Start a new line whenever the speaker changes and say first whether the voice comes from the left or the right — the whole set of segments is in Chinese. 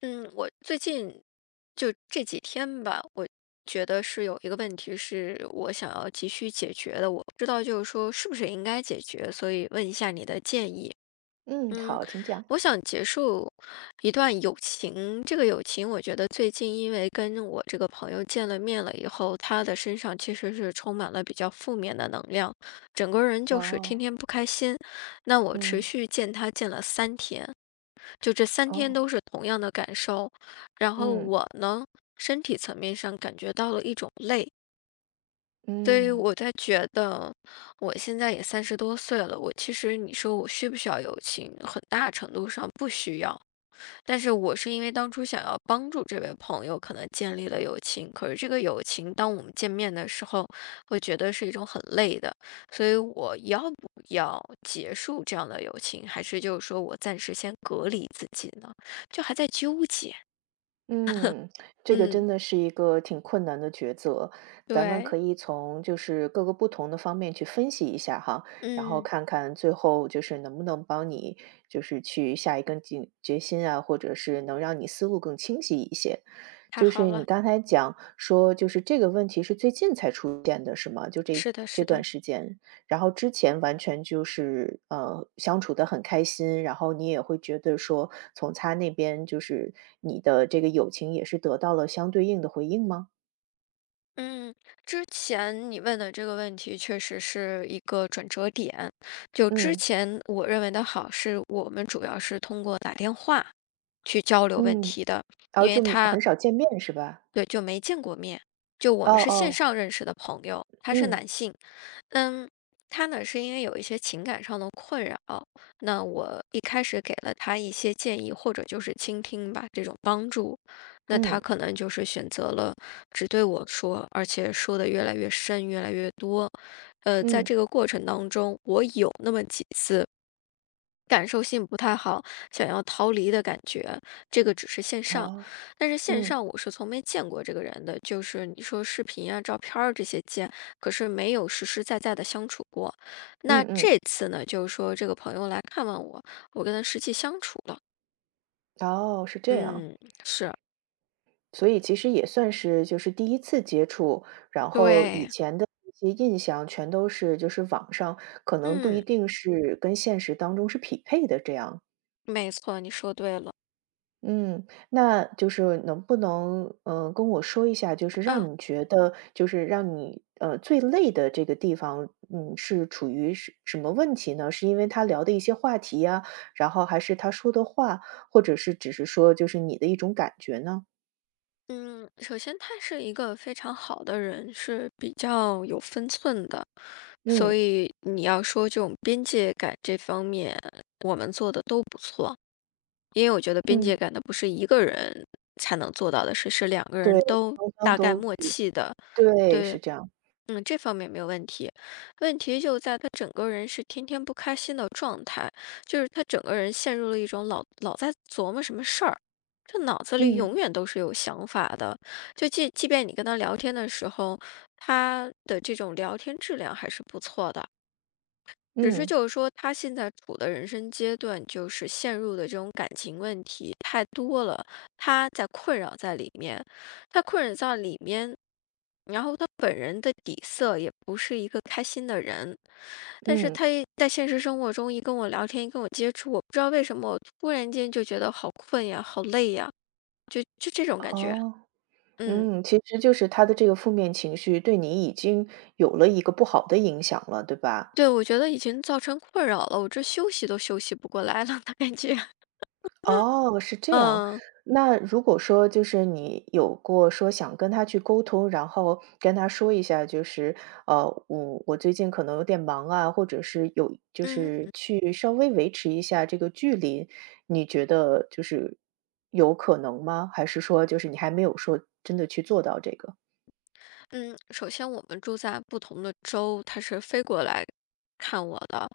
left: 嗯，我最近就这几天吧，我觉得是有一个问题是我想要急需解决的，我不知道就是说是不是应该解决，所以问一下你的建议。
right: 嗯，
left: 嗯，
right: 好，请讲。
left: 我想结束一段友情，这个友情我觉得最近因为跟我这个朋友见了面了以后，他的身上其实是充满了比较负面的能量，整个人就是天
right: 哦，
left: 天不开心。那我持
right: 嗯，
left: 续见他见了三天。就这三天
right: 哦，
left: 都是同样的感受。然后
right: 嗯，
left: 我呢，身体层面上感觉到了一种累，所以
right: 嗯，
left: 我在觉得我现在也30多岁了，我其实你说我需不需要友情，很大程度上不需要。但是我是因为当初想要帮助这位朋友，可能建立了友情。可是这个友情，当我们见面的时候，会觉得是一种很累的。所以我要不要结束这样的友情，还是就是说我暂时先隔离自己呢？就还在纠结。
right: 嗯，这个
left: 嗯，
right: 真的是一个挺困难的抉择，咱们
left: 对，
right: 可以从就是各个不同的方面去分析一下哈，然后
left: 嗯，
right: 看看最后就是能不能帮你就是去下一根井决心啊，或者是能让你思路更清晰一些。
left: 太
right: 就
left: 好
right: 是你
left: 了，
right: 刚才讲说，就是这个问题是最近才出现的，是吗？就这
left: 是的，是
right: 这
left: 的。
right: 段时间。然后之前完全就是，相处得很开心，然后你也会觉得说，从他那边就是你的这个友情也是得到了相对应的回应吗？
left: 嗯，之前你问的这个问题确实是一个转折点。就之
right: 嗯，
left: 前我认为的好，是我们主要是通过打电话去交流问
right: 嗯，
left: 题的，
right: 然
left: 因
right: 后
left: 为
right: 就
left: 他
right: 很少见面是吧？
left: 对就没见过面，就我
right: 哦
left: 们是线
right: 哦，
left: 上认识的朋友，他是
right: 嗯，
left: 男性，嗯，他呢是因为有一些情感上的困扰，那我一开始给了他一些建议，或者就是倾听吧，这种帮助，那他
right: 嗯，
left: 可能就是选择了只对我说，而且说的越来越深，越来越多。在
right: 嗯，
left: 这个过程当中，我有那么几次。感受性不太好，想要逃离的感觉，这个只是线上，
right: 哦，
left: 但是线
right: 嗯，
left: 上我是从没见过这个人的，就是你说视频啊、照片儿这些见，可是没有实实在在的相处过。
right: 嗯
left: 那
right: 嗯，
left: 这次呢，就是说这个朋友来看望我，我跟他实际相处了，
right: 哦，是这样。
left: 嗯，是，
right: 所以其实也算是就是第一次接触，然后以
left: 对，
right: 前的一些印象全都是就是网上可能不一
left: 嗯，
right: 定是跟现实当中是匹配的这样。
left: 没错，你说对了，
right: 嗯，那就是能不能，跟我说一下，就是让
left: 啊。
right: 你觉得就是让你，最累的这个地方，是处于什么问题呢？是因为他聊的一些话题呀，然后还是他说的话，或者是只是说就是你的一种感觉呢？
left: 嗯，首先他是一个非常好的人，是比较有分寸的，所
right: 嗯，
left: 以你要说这种边界感这方面，我们做的都不错。因为我觉得边界
right: 嗯，
left: 感的不是一个人才能做到的事，是两个人
right: 对，
left: 都
right: 双方
left: 大概
right: 都
left: 默
right: 去
left: 契的，
right: 对，
left: 对。
right: 是这样。
left: 嗯，这方面没有问题，问题就在他整个人是天天不开心的状态，就是他整个人陷入了一种老老在琢磨什么事儿，这脑子里永
right: 嗯，
left: 远都是有想法的。就即便你跟他聊天的时候，他的这种聊天质量还是不错的，只是
right: 嗯，
left: 就是说，他现在处的人生阶段，就是陷入的这种感情问题太多了，他在困扰在里面，他困扰在里面，然后他本人的底色也不是一个开心的人，但是
right: 嗯，
left: 他一在现实生活中一跟我聊天，一跟我接触，我不知道为什么我突然间就觉得好困呀，好累呀，就这种感觉，
right: 哦，
left: 嗯，
right: 嗯，其实就是他的这个负面情绪对你已经有了一个不好的影响了，对吧？
left: 对，我觉得已经造成困扰了，我这休息都休息不过来了的感觉，
right: 哦，是这样。
left: 嗯
right: 那如果说就是你有过说想跟他去沟通，然后跟他说一下，就是我最近可能有点忙啊，或者是有就是
left: 嗯。
right: 去稍微维持一下这个距离，你觉得就是有可能吗？还是说就是你还没有说真的去做到这个？
left: 嗯，首先我们住在不同的州，他是飞过来看我的。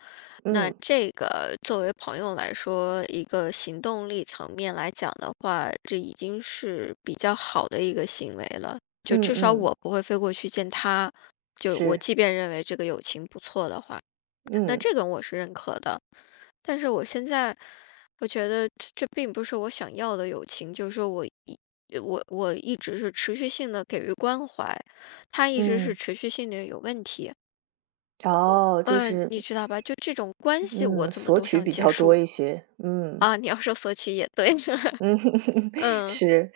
left: 那
right: 嗯
left: 这个作为朋友来说，一个行动力层面来讲的话，这已经是比较好的一个行为了。就
right: 嗯
left: 至少
right: 嗯，
left: 我不会飞过去见他，就我
right: 是，
left: 即便认为这个友情不错的话。那
right: 嗯
left: 这个我是认可的，但是我现在我觉得这这并不是我想要的友情，就是说我一直是持续性的给予关怀，他一直是
right: 嗯，
left: 持续性的有问题，
right: 哦，就
left: 嗯，
right: 是
left: 你知道吧？就这种关系，我
right: 嗯，
left: 怎么
right: 索
left: 都
right: 取
left: 想
right: 比
left: 结
right: 较多
left: 束
right: 一些，嗯。
left: 啊！你要说索取也对，
right: 嗯，
left: 嗯
right: 是，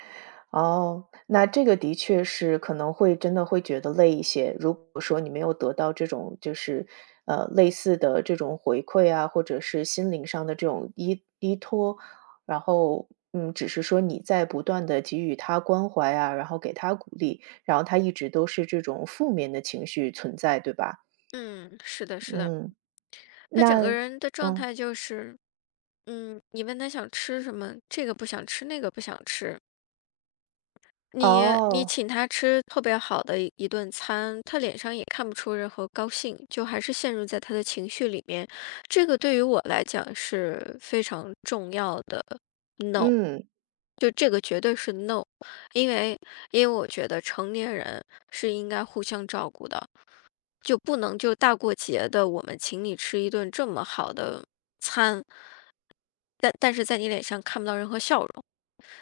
right: 哦，那这个的确是可能会真的会觉得累一些。如果说你没有得到这种就是，类似的这种回馈啊，或者是心灵上的这种依托，然后，只是说你在不断的给予他关怀啊，然后给他鼓励，然后他一直都是这种负面的情绪存在，对吧？
left: 嗯，是的，是的，
right: 嗯，
left: 他整个
right: 那
left: 人的状
right: 嗯，
left: 态就是，你问他想吃什么，这个不想吃，那个不想吃，你
right: 哦，
left: 请他吃特别好的一顿餐，他脸上也看不出任何高兴，就还是陷入在他的情绪里面。这个对于我来讲是非常重要的 no,
right: 嗯。
left: 就这个绝对是 no,因为因为我觉得成年人是应该互相照顾的，就不能就大过节的我们请你吃一顿这么好的餐，但是在你脸上看不到任何笑容，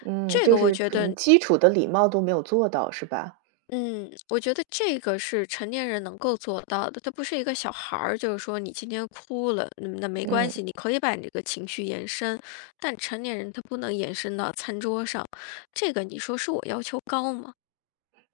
right: 嗯，
left: 这
right: 就
left: 个我
right: 是
left: 觉
right: 可
left: 得
right: 能基础的礼貌都没有做到，是吧？
left: 嗯，我觉得这个是成年人能够做到的，他不是一个小孩儿，就是说你今天哭了，嗯那没关
right: 嗯，
left: 系，你可以把你这个情绪延伸，但成年人他不能延伸到餐桌上，这个你说是我要求高吗？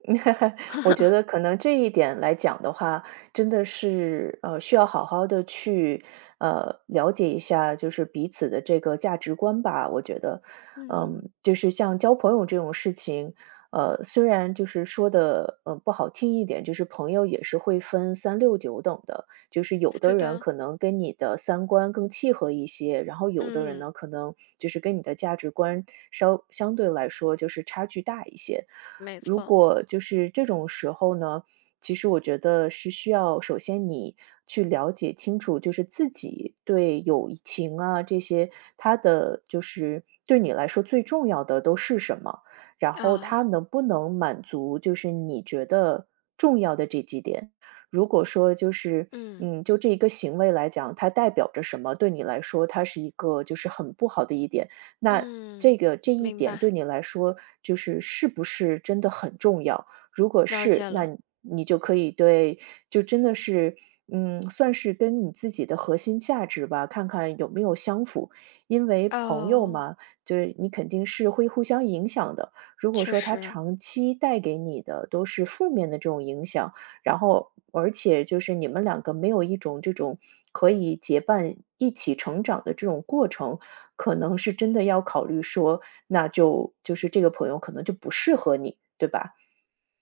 right: 我觉得可能这一点来讲的话，真的是，需要好好的去，了解一下就是彼此的这个价值观吧，我觉得。
left: 嗯
right: 嗯，就是像交朋友这种事情，虽然就是说的不好听一点，就是朋友也是会分三六九等的。就是有
left: 是
right: 的人
left: 的，
right: 可能跟你的三观更契合一些，然后有的人
left: 嗯，
right: 呢，可能就是跟你的价值观稍相对来说就是差距大一些。
left: 没
right: 如
left: 错
right: 果就是这种时候呢，其实我觉得是需要首先你去了解清楚，就是自己对友情啊这些，他的就是对你来说最重要的都是什么，然后
left: 啊，
right: 他能不能满足就是你觉得重要的这几点。如果说就是，
left: 嗯
right: 嗯，就这一个行为来讲，它代表着什么，对你来说，它是一个就是很不好的一点。那
left: 嗯，
right: 这个这一
left: 明
right: 点
left: 白，
right: 对你来说，就是是不是真的很重要？如果
left: 了解
right: 是，那
left: 了，
right: 你就可以对，就真的是，算是跟你自己的核心价值吧，看看有没有相符。因为朋友
left: 哦，
right: 嘛，就是你肯定是会互相影响的。如果
left: 确
right: 说他
left: 实。
right: 长期带给你的都是负面的这种影响，然后而且就是你们两个没有一种这种可以结伴一起成长的这种过程，可能是真的要考虑说，那就是这个朋友可能就不适合你，对吧？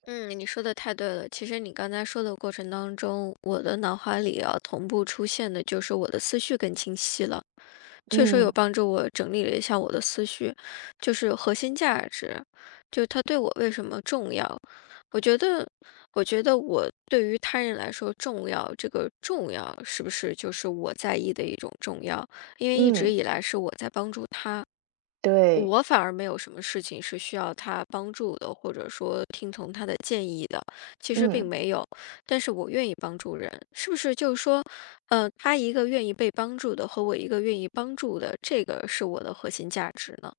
left: 嗯，你说的太对了。其实你刚才说的过程当中，我的脑海里啊同步出现的就是我的思绪更清晰了，确实有
right: 嗯，
left: 帮助我整理了一下我的思绪，就是核心价值，就是它对我为什么重要。我觉得，我觉得我对于他人来说重要，这个重要是不是就是我在意的一种重要？因为一直
right: 嗯，
left: 以来是我在帮助他，
right: 对，
left: 我反而没有什么事情是需要他帮助的，或者说听从他的建议的，其实并
right: 嗯。
left: 没有。但是我愿意帮助人，是不是就是说，呃，他一个愿意被帮助的和我一个愿意帮助的，这个是我的核心价值呢？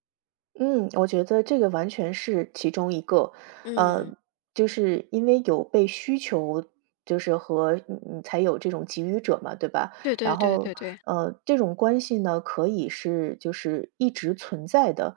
right: 嗯，我觉得这个完全是其中一个，呃，
left: 嗯，
right: 就是因为有被需求，就是和才有这种给予者嘛，对吧？
left: 对对
right: 然
left: 对
right: 后，
left: 对对
right: 这种关系呢，可以是就是一直存在的，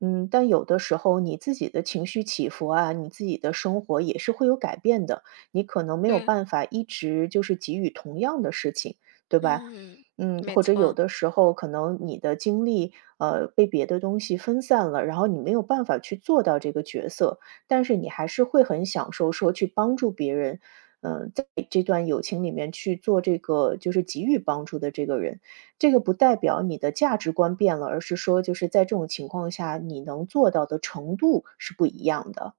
right: 嗯，但有的时候你自己的情绪起伏啊，你自己的生活也是会有改变的，你可能没有
left: 对，
right: 办法一直就是给予同样的事情，对吧？
left: 嗯，没
right: 或者有
left: 错。
right: 的时候可能你的精力，被别的东西分散了，然后你没有办法去做到这个角色，但是你还是会很享受说去帮助别人，在这段友情里面去做这个就是给予帮助的这个人。这个不代表你的价值观变了，而是说就是在这种情况下你能做到的程度是不一样的。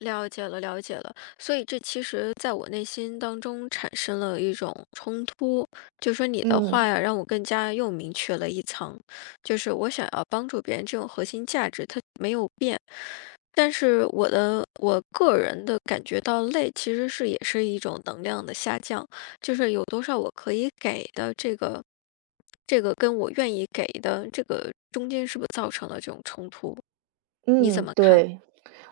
left: 了解了，了解了。所以这其实在我内心当中产生了一种冲突，就说你的话
right: 嗯
left: 呀，让我更加又明确了一层，就是我想要帮助别人这种核心价值，它没有变。但是我的我个人的感觉到累，其实是也是一种能量的下降，就是有多少我可以给的这个，这个跟我愿意给的这个中间是不是造成了这种冲突？你怎
right: 嗯，
left: 么看？
right: 对。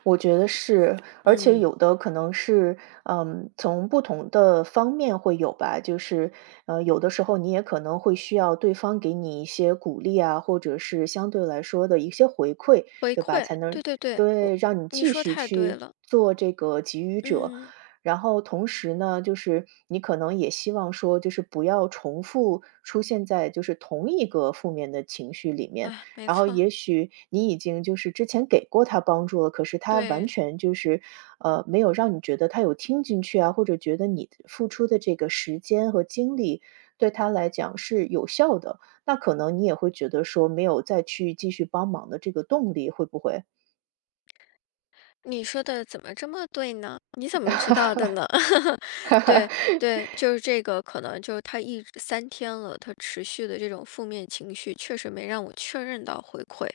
right: 我觉得是，而且
left: 嗯。
right: 有的可能是，从不同的方面会有吧，就是，有的时候你也可能会需要对方给你一些鼓励啊，或者是相对来说的一些回馈，
left: 回
right: 对吧？
left: 馈，
right: 才能
left: 对对对，
right: 对，让你
left: 你
right: 继
left: 说
right: 续
left: 太对
right: 去
left: 了，
right: 做这个给予者。
left: 嗯，
right: 然后同时呢，就是你可能也希望说，就是不要重复出现在就是同一个负面的情绪里面，
left: 哎，没
right: 然后
left: 错，
right: 也许你已经就是之前给过他帮助了，可是他完
left: 对
right: 全就是，没有让你觉得他有听进去啊，或者觉得你付出的这个时间和精力对他来讲是有效的，那可能你也会觉得说没有再去继续帮忙的这个动力，会不会？
left: 你说的怎么这么对呢？你怎么知道的呢？对对，就是这个，可能就是他一直三天了，他持续的这种负面情绪确实没让我确认到回馈，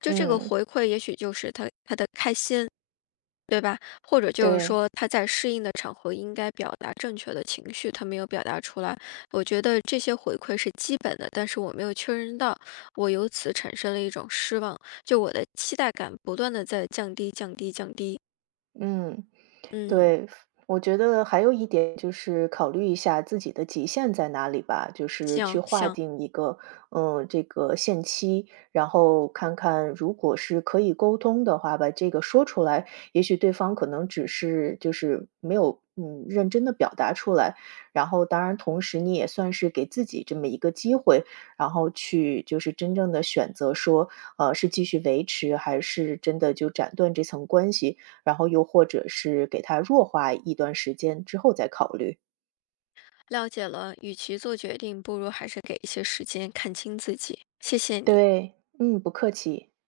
left: 就这个
right: 嗯，
left: 回馈，也许就是他他的开心，对吧？或者就是
right: 对，
left: 说他在适应的场合应该表达正确的情绪，他没有表达出来。我觉得这些回馈是基本的，但是我没有确认到，我由此产生了一种失望，就我的期待感不断的在降低、降低、降低。
right: 嗯。
left: 嗯，
right: 对，我觉得还有一点就是考虑一下自己的极限在哪里吧，就是去
left: 行
right: 划
left: 行，
right: 定一个，这个限期，然后看看如果是可以沟通的话，把这个说出来，也许对方可能只是就是没有认真的表达出来，然后当然同时你也算是给自己这么一个机会，然后去就是真正的选择说，是继续维持还是真的就斩断这层关系，然后又或者是给它弱化一段时间之后再考虑。
left: 了解了。与其做决定，不如还是给一些时间看清自己。谢谢你。
right: 对，嗯，不客气。